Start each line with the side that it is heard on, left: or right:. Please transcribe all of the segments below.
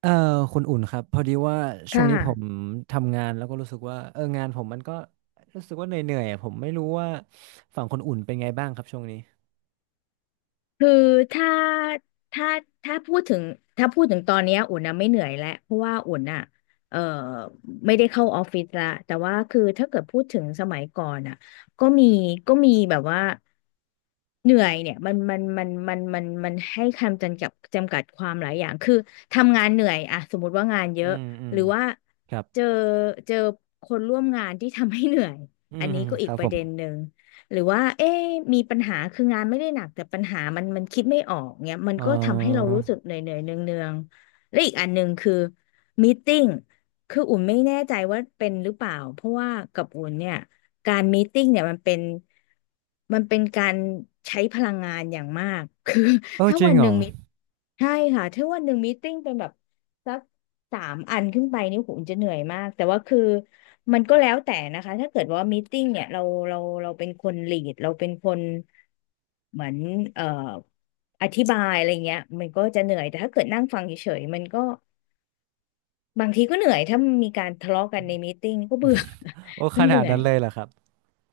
right: เอ่อคุณอุ่นครับพอดีว่า
left: ค
right: ช่วงนี้ผม
left: ่ะ
right: ทำงานแล้วก็รู้สึกว่างานผมมันก็รู้สึกว่าเหนื่อยๆอะผมไม่รู้ว่าฝั่งคนอุ่นเป็นไงบ้างครับช่วงนี้
left: คือถ้าถ้าถ้าพูดถึงถ้าพูดถึงตอนเนี้ยอุ่นนะไม่เหนื่อยแล้วเพราะว่าอุ่นอ่ะเอ่อไม่ได้เข้าออฟฟิศละแต่ว่าคือถ้าเกิดพูดถึงสมัยก่อนอ่ะก็มีก็มีแบบว่าเหนื่อยเนี่ยมันให้คำจำกัดความหลายอย่างคือทำงานเหนื่อยอะสมมติว่างานเย
right: อื
left: อะ
right: มอื
left: ห
right: ม
left: รือว่า
right: ครับ
left: เจอเจอคนร่วมงานที่ทำให้เหนื่อย
right: อื
left: อัน
right: ม
left: นี้ก็
right: ค
left: อีก
right: รับ
left: ป
right: ผ
left: ระ
right: ม
left: เด็นหนึ่ง หรือว่าเอ๊ะมีปัญหาคืองานไม่ได้หนักแต่ปัญหามันคิดไม่ออกเงี้ยมัน
right: เอ
left: ก็ทำให้เรา
right: อ
left: รู้สึกเหนื่อยเนืองเนืองๆและอีกอันหนึ่งคือมีตติ้งคืออุ่นไม่แน่ใจว่าเป็นหรือเปล่าเพราะว่ากับอุ่นเนี่ย การมีตติ้งเนี่ยมันเป็นการใช้พลังงานอย่างมาก คือ
right: โอ้
left: ถ้า
right: จริ
left: วั
right: ง
left: น
right: เห
left: ห
right: ร
left: นึ่
right: อ
left: งมีใช่ค่ะถ้าวันหนึ่งมีตติ้งเป็นแบบสักสามอันขึ้นไปนี่ผมจะเหนื่อยมากแต่ว่าคือมันก็แล้วแต่นะคะถ้าเกิดว่ามีตติ้งเนี่ยเราเราเป็นคนลีดเราเป็นคนเหมือนเอ่ออธิบายอะไรเงี้ยมันก็จะเหนื่อยแต่ถ้าเกิดนั่งฟังเฉยๆมันก็บางทีก็เหนื่อยถ้ามีการทะเลาะกันในมีตติ้งก็เบื่อ
right: โอ้ ข
left: ก็เห
right: นา
left: นื่
right: ด
left: อ
right: นั้
left: ย
right: นเลยเหรอครับ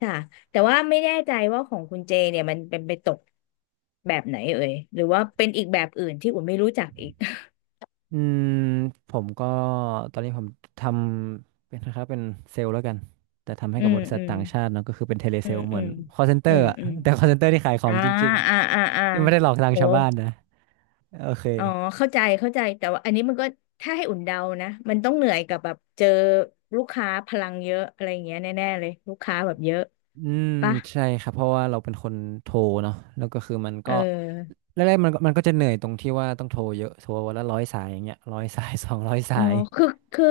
left: ค่ะแต่ว่าไม่แน่ใจว่าของคุณเจเนี่ยมันเป็นไปตกแบบไหนเอ่ยหรือว่าเป็นอีกแบบอื่นที่อุ่นไม่รู้จักอีก
right: อืมผมก็ตอนนี้ผมทำเป็นนะครับเป็นเซลล์แล้วกันแต่ทำให้
left: อื
right: กับบ
left: ม
right: ริษั
left: อื
right: ท
left: ม
right: ต่างชาติเนอะก็คือเป็นเทเลเซ
left: อื
right: ล
left: ม
right: ล์เห
left: อื
right: มือน
left: ม
right: call
left: อื
right: center
left: ม
right: อะ
left: อืม
right: แต่ call center ที่ขายของ
left: อ่า
right: จริง
left: อ่าอ่าอ่า
right: ๆที่ไม่ได้หลอกลวง
left: โอ้
right: ชาวบ้านนะโอเค
left: อ๋อเข้าใจเข้าใจ แต่ว่าอันนี้มันก็ถ้าให้อุ่นเดานะมันต้องเหนื่อยกับแบบเจอลูกค้าพลังเยอะอะไรอย่างเงี้ยแน่ๆเลยลูกค้าแบบเยอะ
right: อืม
left: ปะ
right: ใช่ครับเพราะว่าเราเป็นคนโทรเนาะแล้วก็คือมัน
left: เอ
right: ก็
left: อ
right: แรกๆมันก็จะเหนื่อยตรงที่ว่าต้องโทรเยอะโทรวันละร้อยสายอย่างเงี้ยร้อยสาย สองร้อยสา
left: อ๋อ
right: ย
left: คือคือ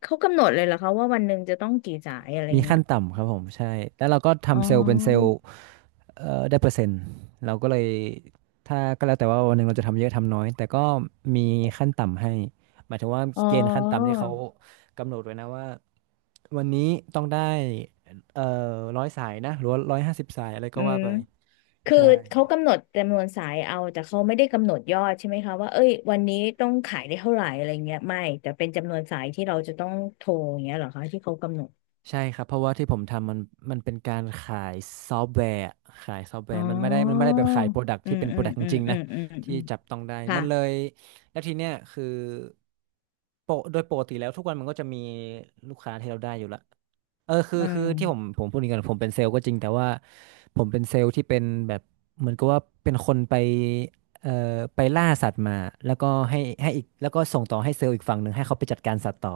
left: เขากำหนดเลยเหรอคะว่าวันหนึ่งจะต้องกี่สายอะไร
right: มี
left: เงี้
right: ขั้
left: ย
right: นต่ำครับผมใช่แล้วเราก็
left: อ๋
right: ทำเซลล์เป็นเซลล์
left: อ
right: ได้เปอร์เซ็นต์เราก็เลยถ้าก็แล้วแต่ว่าวันหนึ่งเราจะทำเยอะทำน้อยแต่ก็มีขั้นต่ำให้หมายถึงว่า
left: อ๋
right: เกณฑ์ขั้นต่ำ
left: อ
right: ที่เขากำหนดไว้นะว่าวันนี้ต้องได้เอ่อร้อยสายนะหรือว่าร้อยห้าสิบสายอะไรก็
left: อื
right: ว่า
left: ม
right: ไป
left: คือ
right: ใช่
left: เขากำหนดจำนวนสายเอาแต่เขาไม่ได้กำหนดยอดใช่ไหมคะว่าเอ้ยวันนี้ต้องขายได้เท่าไหร่อะไรเงี้ยไม่แต่เป็นจำนวนสายที่เราจะต้องโทรอย่างเงี้ยเหรอคะที่เขากำหนด
right: ใช่ครับเพราะว่าที่ผมทำมันเป็นการขายซอฟต์แวร์อะขายซอฟต์แว
left: อ๋
right: ร์มันไม่ได้มันไม่
left: อ
right: ได้แบบขายโปรดัก
left: อื
right: ที่
left: ม
right: เป็นโป
left: อื
right: ร
left: ม
right: ดักจ
left: อืม
right: ริงๆ
left: อื
right: นะ
left: มอืมอื
right: ที่
left: ม
right: จับต้องได้
left: ค่ะ
right: มันเลยแล้วทีเนี้ยคือโปรโดยปกติแล้วทุกวันมันก็จะมีลูกค้าที่เราได้อยู่ละเออคือ
left: อื
right: คือ
left: ม
right: ที่ผมพูดอย่างนี้ก่อนผมเป็นเซลล์ก็จริงแต่ว่าผมเป็นเซลล์ที่เป็นแบบเหมือนกับว่าเป็นคนไปเอ่อไปล่าสัตว์มาแล้วก็ให้อีกแล้วก็ส่งต่อให้เซลล์อีกฝั่งหนึ่งให้เขาไปจัดการสัตว์ต่อ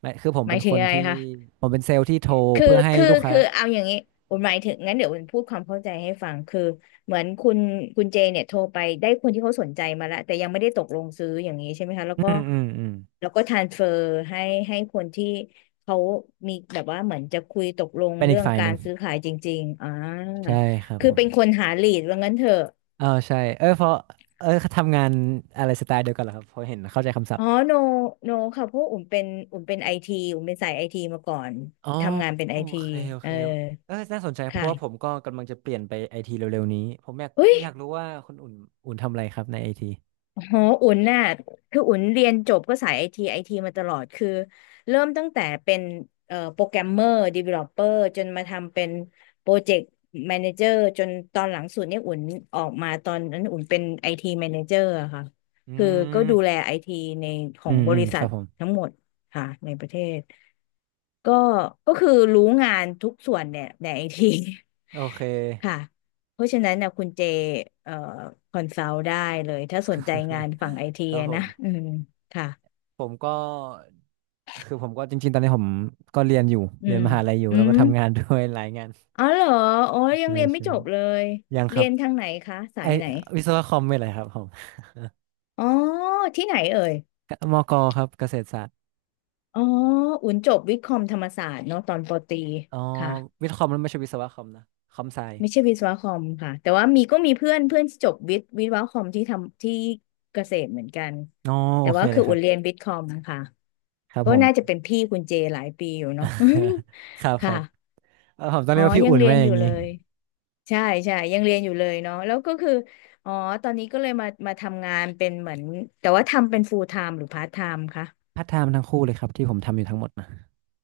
right: ไม่คือผม
left: หมา
right: เป็
left: ย
right: น
left: ถึ
right: ค
left: ง
right: น
left: ยังไง
right: ที่
left: คะ
right: ผมเป็นเซลล์ที่โทร
left: คือ
right: เพื่อให้
left: คือ
right: ลูกค้า
left: คือเอาอย่างนี้ผมหมายถึงงั้นเดี๋ยวผมพูดความเข้าใจให้ฟังคือเหมือนคุณเจเนี่ยโทรไปได้คนที่เขาสนใจมาแล้วแต่ยังไม่ได้ตกลงซื้ออย่างนี้ใช่ไหมคะแล้ว
right: อื
left: ก็
right: มอืมอืม
left: แล้วก็ทรานเฟอร์ให้ให้คนที่เขามีแบบว่าเหมือนจะคุยตกลง
right: เป็นอี
left: เรื่
right: ก
left: อง
right: ฝ่ายห
left: กา
right: นึ่
left: ร
right: ง
left: ซื้อขายจริงๆอ่า
right: ใช่ครับ
left: คือ
right: ผม
left: เป็นคนหาลีดว่างั้นเถอะ
right: เออใช่เออเพราะเออทำงานอะไรสไตล์เดียวกันเหรอครับพอเห็นเข้าใจคำศัพ
left: อ๋อ
right: ท์
left: โนโนค่ะเพราะอุ่มเป็นไอทีอุ่มเป็นสายไอทีมาก่อน
right: อ๋อ
left: ทำงานเป็น
right: โอ
left: ไอที
right: เคโอ
left: เอ
right: เค
left: อ
right: เออน่าสนใจเพราะว่าผม
left: ค่ะ
right: ก็กำลังจะเปลี่ยนไปไอทีเร็วๆนี้ผมอยาก
left: เฮ้ย
right: อยากรู้ว่าคุณอุ่นทำอะไรครับในไอที
left: โหอุ่นน่ะคืออุ่นเรียนจบก็สายไอทีไอทีมาตลอด คือเริ่มตั้งแต่เป็นโปรแกรมเมอร์ดีเวลลอปเปอร์จนมาทำเป็นโปรเจกต์แมเนเจอร์จนตอนหลังสุดเนี่ยอุ่นออกมาตอนนั้นอุ่นเป็นไอทีแมเนเจอร์ค่ะ
right: อื
left: คือก็ดูแล
right: ม
left: ไอทีในของบริ
right: ค
left: ษั
right: รั
left: ท
right: บผม
left: ทั้งหมดค่ะในประเทศ ก็ก็คือรู้งานทุกส่วนเนี่ย ในไอที
right: โอเค
left: ค่ะเพราะฉะนั้นนะคุณเจเอ่อคอนซัลท์ได้เลยถ้าสนใจงานฝั่งไอที
right: ครับผ
left: นะ
right: ม
left: อืมค่ะ
right: ผมก็คือผมก็จริงๆตอนนี้ผมก็เรียนอยู่
left: อื
right: เรียน
left: ม
right: มหาลัยอยู่
left: อื
right: แล้วก็
left: ม
right: ทำงานด้วย หลายงาน
left: อ๋อเหรออ๋อยัง
right: ใช่
left: เรียนไม่
right: ใช่
left: จบเลย
right: ยังค
left: เรี
right: รั
left: ย
right: บ
left: นทางไหนคะสา
right: ไอ
left: ยไหน
right: วิศวะคอมเป็นอะไรครับผม
left: อ๋อที่ไหนเอ่ย
right: มกครับเกษตรศาสตร์
left: อ๋ออุ่นจบวิทย์คอมธรรมศาสตร์เนาะตอนปอตรี
right: อ๋อ
left: ค่ะ
right: วิทย์คอมมันไม่ใช่วิศวะคอมนะคอมไซ
left: ไม่ใช่วิศวะคอมค่ะแต่ว่ามีก็มีเพื่อนเพื่อนที่จบวิศวะคอมที่ทำที่เกษตรเหมือนกัน
right: อ๋อโอ
left: แต่
right: เค
left: ว่า
right: เล
left: คือ
right: ยครั
left: อุ่นเรี
right: บ
left: ยนวิทย์คอมค่ะ
right: ครับ
left: ก็
right: ผม
left: น่าจะเป็นพี่คุณเจหลายปีอยู่เนาะ
right: ครับ ครับ
left: ค่ะ
right: ผมต้อง
left: อ๋อ
right: เรียกว่าพี่
left: ยัง
right: อุ่น
left: เรีย
right: ไว้
left: น
right: อ
left: อ
right: ย่า
left: ยู่
right: ง
left: เล
right: นี้
left: ยใช่ใช่ยังเรียนอยู่เลยเนาะแล้วก็คืออ๋อตอนนี้ก็เลยมามาทำงานเป็นเหมือนแต่ว่าทำเป็น full time หรือ part time คะ
right: พัฒนาร์ทไทม์ทั้งคู่เลยครับที่ผมทำอยู่ทั้งหมดนะ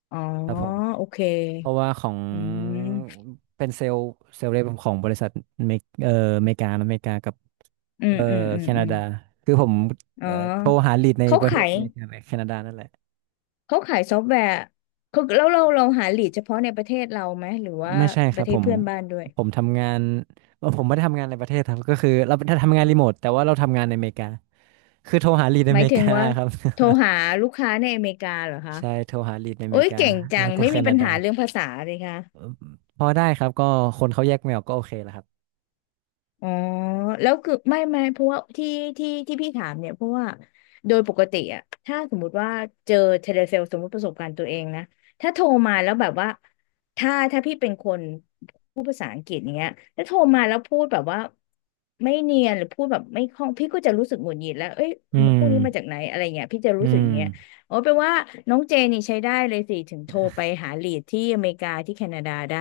left: อ๋อ
right: ครับผม
left: โอเค
right: เพราะว่าของ
left: อืม
right: เป็นเซลล์เซลล์เรปของบริษัทเมกอเมริกานะอเมริกากับ
left: อืม
right: เอ่อ
left: อืมอื
right: แค
left: มอื
right: นา
left: ม
right: ดาคือผม
left: อ๋อ
right: โทรหาลีดใน
left: เขา
right: ประเท
left: ขา
right: ศ
left: ย
right: อเมริกาและแคนาดานั่นแหละ
left: เขาขายซอฟต์แวร์เขาแล้วเราหาลีดเฉพาะในประเทศเราไหมหรือว่า
right: ไม่ใช่ค
left: ป
right: รั
left: ระ
right: บ
left: เท
right: ผ
left: ศ
right: ม
left: เพื่อนบ้านด้วย
right: ผมทำงานผมไม่ได้ทำงานในประเทศครับก็คือเราถ้าทำงานรีโมทแต่ว่าเราทำงานในอเมริกาคือโทรหาลีดใน
left: ห
right: อ
left: มาย
right: เมริ
left: ถึ
right: กา
left: งว่า
right: ครับ
left: โทรหาลูกค้าในอเมริกาเหรอ คะ
right: ใช่โทรหาลีดในอ
left: โอ้
right: เม
left: ย
right: ริกา
left: เก่งจั
right: แล้
left: ง
right: วก็
left: ไม่
right: แค
left: มีปั
right: นา
left: ญ
right: ดา
left: หาเรื่องภาษาเลยค่ะ
right: เอ่อพอได้ครับก็คนเขาแยกไม่ออกก็โอเคแหละครับ
left: อ๋อแล้วคือไม่ไม่เพราะว่าที่ที่พี่ถามเนี่ยเพราะว่าโดยปกติอะถ้าสมมุติว่าเจอเทเลเซลสมมติประสบการณ์ตัวเองนะถ้าโทรมาแล้วแบบว่าถ้าพี่เป็นคนพูดภาษาอังกฤษอย่างเงี้ยแล้วโทรมาแล้วพูดแบบว่าไม่เนียนหรือพูดแบบไม่คล่องพี่ก็จะรู้สึกหงุดหงิดแล้วเอ้ย
right: อืม
left: พวกนี้มาจากไหนอะไรเงี้ยพี่จะ
right: อื
left: รู้สึกอ
right: ม
left: ย่างเงี้ยอ๋อแปลว่าน้องเจนี่ใช้ได้เลยสิถึงโทรไปหาลีดที่อเมริกาที่แคนาดาได้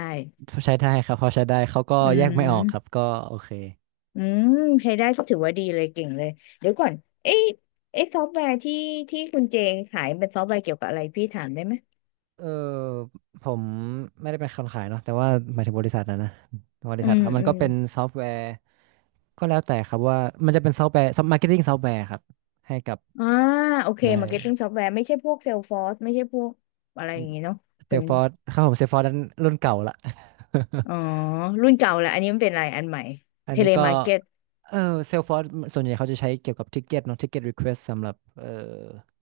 right: ใช้ได้ครับพอใช้ได้เขาก็
left: อื
right: แยกไม่ออกครับ
left: ม
right: ก็โอเค
left: อืมใช้ได้ก็ถือว่าดีเลยเก่งเลย เดี๋ยวก่อนเอ๊ะเอ๊ะซอฟต์แวร์ที่ที่คุณเจขายเป็นซอฟต์แวร์เกี่ยวกับอะไรพี่ถามได้ไหม
right: เออผมไม่ได้เป็นคนขายเนาะแต่ว่าหมายถึงบริษัทนะนะบริ
left: อื
right: ษัท
left: ม
right: ครับมัน
left: อื
right: ก็
left: ม
right: เป็นซอฟต์แวร์ก็แล้วแต่ครับว่ามันจะเป็นซอฟต์แวร์ซอฟต์มาร์เก็ตติ้งซอฟต์แวร์ครับให้กับ
left: อ่าโอเค
right: ใช
left: มาร์เก็ตติ้ง
right: ่
left: ซอฟต์แวร์ไม่ใช่พวกเซลฟอร์สไม่ใช่พวกอะไรอย่างงี้เนาะ
right: เซ
left: เป็
right: ล
left: น
right: ฟอร์ครับผมเซลฟอร์นั้นรุ่นเก่าละ
left: อ๋อรุ่นเก่าแหละอันนี้มันเป็นอะไรอันใหม่
right: อัน
left: เท
right: นี้
left: เล
right: ก็
left: มาร์เก็ต
right: เออเซลฟอร์ส่วนใหญ่เขาจะใช้เกี่ยวกับทิกเก็ตเนาะทิกเก็ตรีเควสสำหรับ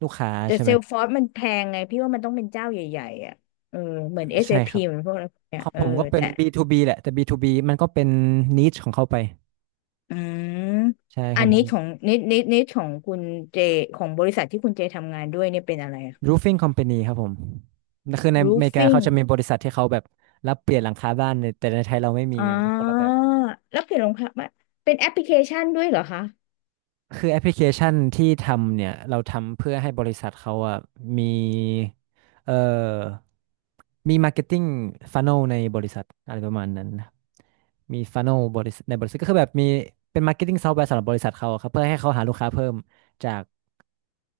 right: ลูกค้า
left: แต่
right: ใช่
left: เซ
right: ไหม
left: ลฟอร์สมันแพงไงพี่ว่ามันต้องเป็นเจ้าใหญ่ๆอ่ะเออเหมือน
right: ใช่ค
left: SAP
right: รับ
left: เอพีเหมือนพวกอะไรพวกเนี้
right: ข
left: ย
right: อง
left: เออ
right: ผมก็เป็น
left: แต่
right: B2B แหละแต่ B2B มันก็เป็นนิชของเขาไป
left: อืม
right: ใช่ข
left: อั
right: อ
left: น
right: งผ
left: นี้
right: ม
left: ของนิดของคุณเจของบริษัทที่คุณเจทำงานด้วยเนี่ยเป็นอะไรอะ
right: roofing company ครับผมคือในอเมริกาเขาจะ
left: roofing
right: มีบริษัทที่เขาแบบรับเปลี่ยนหลังคาบ้านเนี่ยแต่ในไทยเราไม่มี
left: อ๋อ
right: มันคนละแบ
left: า
right: บ
left: แล้วเปลี่ยนรองเท้ามาเป็นแอปพลิเคชันด้วยเหรอคะ
right: คือแอปพลิเคชันที่ทำเนี่ยเราทำเพื่อให้บริษัทเขาอ่ะมีเอ่อมี marketing funnel ในบริษัทอะไรประมาณนั้นนะมี funnel บริษัทในบริษัทก็คือแบบมีเป็น marketing software สำหรับบริษัทเขาอะครับเพื่อให้เขาหาลูกค้าเพิ่มจาก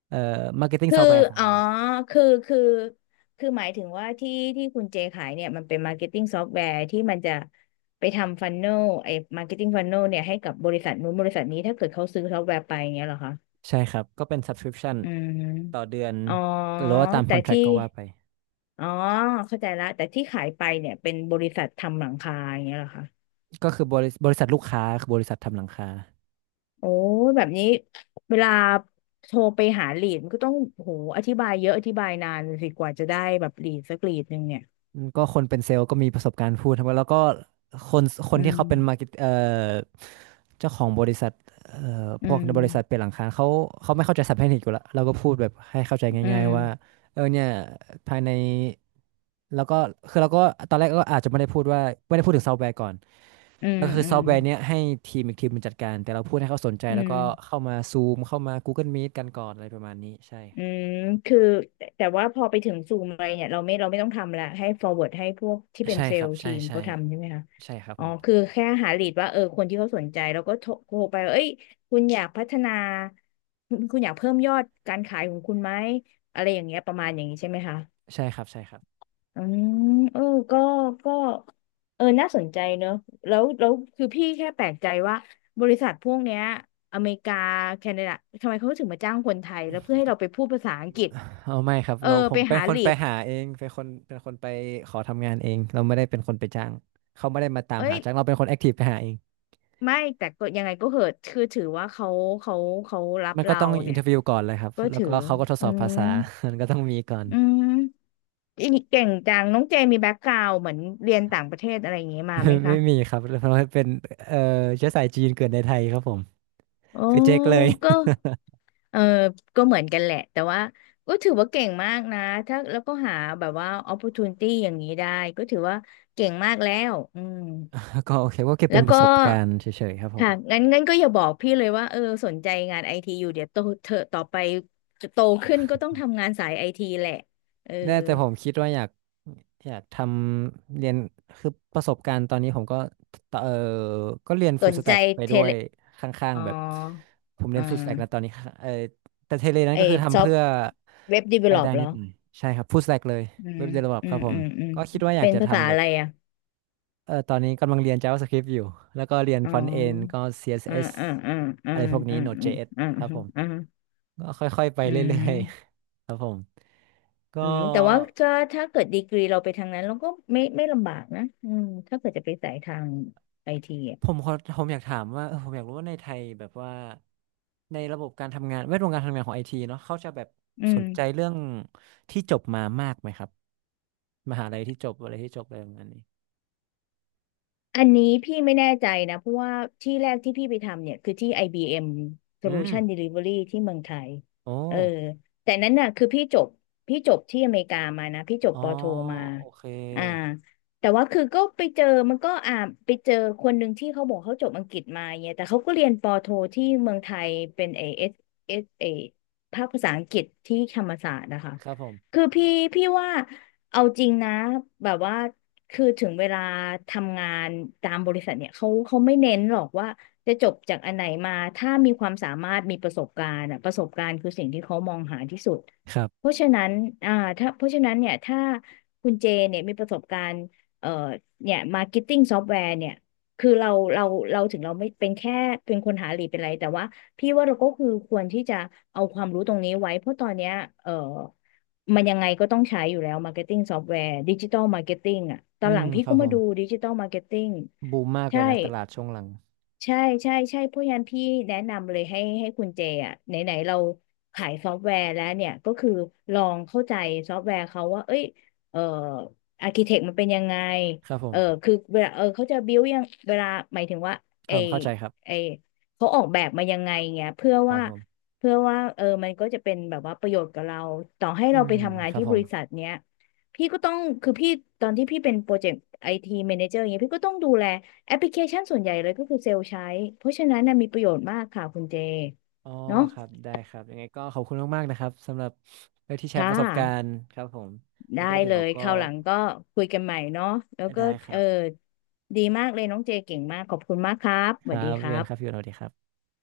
right: marketing
left: คือ
right: software ของ
left: อ๋อ
right: เรา
left: คือคือหมายถึงว่าที่ที่คุณเจขายเนี่ยมันเป็นมาร์เก็ตติ้งซอฟต์แวร์ที่มันจะไปทำฟันเนลไอ้มาร์เก็ตติ้งฟันเนลเนี่ยให้กับบริษัทนู้นบริษัทนี้ถ้าเกิดเขาซื้อซอฟต์แวร์ไปอย่างเงี้ยเหรอคะ
right: ใช่ครับก็เป็น subscription
left: อืม
right: ต่อเดือน
left: อ๋อ
right: หรือว่าตาม
left: แต่ที่
right: contract ก็ว่าไป
left: อ๋อเข้าใจแล้วแต่ที่ขายไปเนี่ยเป็นบริษัททำหลังคาอย่างเงี้ยเหรอคะ
right: ก็คือบริษัทลูกค้าคือบริษัททำหลังคา
left: โอ้ยแบบนี้เวลาโทรไปหาลีดมันก็ต้องโหอธิบายเยอะอธิบายนานสิกว่าจะได้แบบลีดสักลีดหนึ่งเนี่ย
right: อืมก็คนเป็นเซลล์ก็มีประสบการณ์พูดทั้งหมดแล้วก็คนคน
left: อื
right: ที่เขาเป็นมาร์
left: ม
right: เก็ตเจ้าของบริษัทเอ่พ
left: อื
right: วก
left: ม
right: ในบริษัทเป็นหลังคาเขาเขาไม่เข้าใจศัพท์เทคนิคอยู่แล้วเราก็พูดแบบให้เข้าใจ
left: อื
right: ง่าย
left: ม
right: ๆว่าเออเนี่ยภายในแล้วก็คือเราก็ตอนแรกก็อาจจะไม่ได้พูดว่าไม่ได้พูดถึงซอฟต์แวร์ก่อน
left: อืม
right: ก็คือ
left: อื
right: ซ
left: ม
right: อฟต์แวร์เนี้ยให้ทีมอีกทีมมันจัดการแต่เราพูดให้เขาสนใจ
left: อื
right: แล้ว
left: ม
right: ก็เข้ามาซูมเข้ามา Google Meet กันก่อนอะไรประมาณนี้ใช่
left: อืมคือแต่ว่าพอไปถึงซูมอะไรเนี่ยเราไม่ต้องทำละให้ forward ให้พวกที่เป็น
right: ใช่
left: เซล
right: ครับ
left: ล์
right: ใช่
left: ทีม
right: ใช่
left: เขาทำใช่ไหมคะ
right: ใช่ครับ
left: อ๋
right: ผ
left: อ
right: ม
left: คือแค่หาลีดว่าเออคนที่เขาสนใจแล้วก็โทรไปว่าเอ้ยคุณอยากพัฒนาคุณอยากเพิ่มยอดการขายของคุณไหมอะไรอย่างเงี้ยประมาณอย่างนี้ใช่ไหมคะ
right: ใช่ครับใช่ครับ
left: อืมเออก็ก็เออน่าสนใจเนอะแล้วคือพี่แค่แปลกใจว่าบริษัทพวกเนี้ยอเมริกาแคนาดาทำไมเขาถึงมาจ้างคนไทยแล้วเพื่อให้เราไปพูดภาษาอังกฤษ
right: เอาไม่ครับ
left: เออ
right: เราผ
left: ไป
right: มเป็น
left: หา
right: คน
left: ลี
right: ไป
left: ด
right: หาเองเป็นคนไปขอทำงานเองเราไม่ได้เป็นคนไปจ้างเขาไม่ได้มาตาม
left: เอ้
right: หา
left: ย
right: จ้างเราเป็นคนแอคทีฟไปหาเอง
left: ไม่แต่ก็ยังไงก็เหอะคือถือว่าเขาเขารับ
right: มันก็
left: เรา
right: ต้องอิน
left: เนี่
right: เท
left: ย
right: อร์วิวก่อนเลยครับ
left: ก็
right: แล้ว
left: ถือ
right: ก็เขาก็ทด
left: อื
right: สอบภา
left: ม
right: ษา มันก็ต้องมีก่อน
left: อืมอีกเก่งจังน้องเจมีแบ็กกราวเหมือนเรียนต่างประเทศอะไรอย่างงี้มาไหม
right: ไม่
left: คะ
right: มีครับเพราะว่าเป็นเอ่อเชื้อสายจีนเกิดในไทยครับผม
left: โอ้
right: คือเจ๊กเลย
left: ก็ เออ ก็เหมือนกันแหละ แต่ว่าก็ถือว่าเก่งมากนะ ถ้าแล้วก็หาแบบว่า opportunity อย่างนี้ได้ ก็ถือว่าเก่งมากแล้วอืม
right: ก็โอเคก็เก็บ
left: แล้
right: เป็
left: ว
right: นป
left: ก็
right: ระสบการณ์เฉยๆครับผม
left: ค่ะงั้นก็อย่าบอกพี่เลยว่า เออสนใจงานไอทีอยู่เดี๋ยวโตเธอต่อไปจะโตขึ้นก็ต้องทำงานสายไอทีแหละ เออ
right: ได้แต่ผมคิดว่าอยากอยากเรียนคือประสบการณ์ตอนนี้ผมก็ตเออก็เรียน
left: ส
right: ฟู l
left: น
right: ส
left: ใจ
right: แต็กไป
left: เท
right: ด้ว
left: เล
right: ยข้าง
left: อ๋อ
right: ๆแบบผมเรี
left: อ่
right: ยนฟู l สแต็กนะตอ
left: า
right: นนี้ค่ะเออแต่เทเลนั้น
left: ไอ
right: ก็คือ
left: ซ
right: ทำ
left: อฟ
right: เพื่อ
left: เว็บดีเวล
right: รา
left: ล
right: ย
left: อป
right: ได้
left: เหร
right: นิ
left: อ
right: ดหน่อยใช่ครับฟู l สแต็กเลย
left: อื
right: เว็
left: ม
right: บเดเวลลอ
left: อื
right: ครั
left: ม
right: บผ
left: อื
right: ม
left: มอืม
right: ก็คิดว่าอยาก
left: เป็น
right: จะ
left: ภาษา
right: ทำแบ
left: อะ
right: บ
left: ไรอ่ะ
right: เออตอนนี้กำลังเรียน JavaScript อยู่แล้วก็เรียน
left: อ๋
right: Front End ก็
left: อ อ่า
right: CSS อส
left: อ่า
right: เอส
left: อ่าอ่า
right: อะไรพวกนี้
left: อ่า
right: Node.js
left: อ่าอ่า
right: ครับผม
left: อ่า
right: ก็ค่อยๆไป
left: อื
right: เรื่อย
left: ม
right: ๆ ครับผมก็
left: อืมแต่ว่าก็ถ้าเกิดดีกรีเราไปทางนั้นเราก็ไม่ลำบากนะอืมถ้าเกิดจะไปสายทางไอทีอ่ะ
right: ผมขอผมอยากถามว่าเออผมอยากรู้ว่าในไทยแบบว่าในระบบการทำงานแวดวงการทำงานของไอทีเนาะเขาจะแบบ
left: อื
right: ส
left: ม
right: นใจเรื่องที่จบมามากไหมครับมหาลัยที่จบอะไรที่จบอะไรประมาณนี้
left: อันนี้พี่ไม่แน่ใจนะเพราะว่าที่แรกที่พี่ไปทำเนี่ยคือที่ IBM
right: อืม
left: Solution Delivery ที่เมืองไทย
right: โอ
left: เออ
right: ้
left: แต่นั้นน่ะคือพี่จบที่อเมริกามานะพี่จบ
right: อ๋อ
left: ปอโทมา
right: โอเค
left: อ่าแต่ว่าคือก็ไปเจอมันก็อ่าไปเจอคนหนึ่งที่เขาบอกเขาจบอังกฤษมาเนี่ยแต่เขาก็เรียนปอโทที่เมืองไทยเป็นเอเอสเอสเอภาคภาษาอังกฤษที่ธรรมศาสตร์นะคะ
right: ครับผม
left: คือพี่ว่าเอาจริงนะแบบว่า คือถึงเวลาทำงานตามบริษัทเนี่ยเขาไม่เน้นหรอกว่าจะจบจากอันไหนมาถ้ามีความสามารถมีประสบการณ์อะประสบการณ์คือสิ่งที่เขามองหาที่สุด
right: ครั
left: เพ
right: บ
left: ราะฉะนั้นอ่าถ้าเพราะฉะนั้นเนี่ยถ้าคุณเจเนี่ยมีประสบการณ์เอ่อเนี่ยมาร์เก็ตติ้งซอฟต์แวร์เนี่ยคือเราเราถึงเราไม่เป็นแค่เป็นคนหาลีดเป็นไรแต่ว่าพี่ว่าเราก็คือควรที่จะเอาความรู้ตรงนี้ไว้เพราะตอนเนี้ยเอ่อ มันยังไงก็ต้องใช้อยู่แล้วมาร์เก็ตติ้งซอฟต์แวร์ดิจิตัลมาร์เก็ตติ้งอ่ะตอ
right: อื
left: นหลั
right: ม
left: งพี่
right: ครั
left: ก็
right: บผ
left: มา
right: ม
left: ดูดิจิตัลมาร์เก็ตติ้ง
right: บูมมากเล
left: ใช่
right: ยนะตลาดช่วงหลัง
left: ใช่ใช่เพราะงั้นพี่แนะนำเลยให้คุณเจอ่ะไหนไหนเราขายซอฟต์แวร์แล้วเนี่ยก็คือลองเข้าใจซอฟต์แวร์เขาว่าเอ้ยเอ่ออาร์คิเทคมันเป็นยังไง
right: ครับผ
left: เออ
right: ม
left: คือเวลาเออเขาจะบิวยังเวลาหมายถึงว่า
right: ค
left: ไอ
right: รับผมเข้าใจครับ
left: ไอเขาออกแบบมายังไงเงี้ยเพื่อ
right: ครับ
left: ว่า
right: ผม
left: เพื่อว่าเออมันก็จะเป็นแบบว่าประโยชน์กับเราต่อให้
right: อื
left: เรา
right: ม
left: ไปทำงา
right: ค
left: น
right: รับ
left: ที่
right: ผ
left: บ
right: ม
left: ริษัทเนี้ยพี่ก็ต้องคือพี่ตอนที่พี่เป็นโปรเจกต์ไอทีแมเนเจอร์เงี้ยพี่ก็ต้องดูแล แอปพลิเคชันส่วนใหญ่เลยก็คือเซลล์ใช้เพราะฉะนั้นนะมีประโยชน์มากค่ะคุณเจ
right: อ๋อ
left: เนาะ
right: ครับได้ครับยังไงก็ขอบคุณมากๆนะครับสำหรับที่แชร์
left: ค่ะ
right: ประสบการณ์ครับผมงั้
left: ได้
right: นก็เดี๋
left: เล
right: ยว
left: ย
right: ก็
left: คราวหลังก็คุยกันใหม่เนาะแล้วก็
right: ได้ค
left: เอ
right: รั
left: อ
right: บ
left: ดีมากเลยน้องเจเก่งมากขอบคุณมากครับส
right: ค
left: วั
right: รั
left: สดี
right: บ
left: ครั
right: เรียนครับพี่
left: บ
right: โอตสวัสดีครับ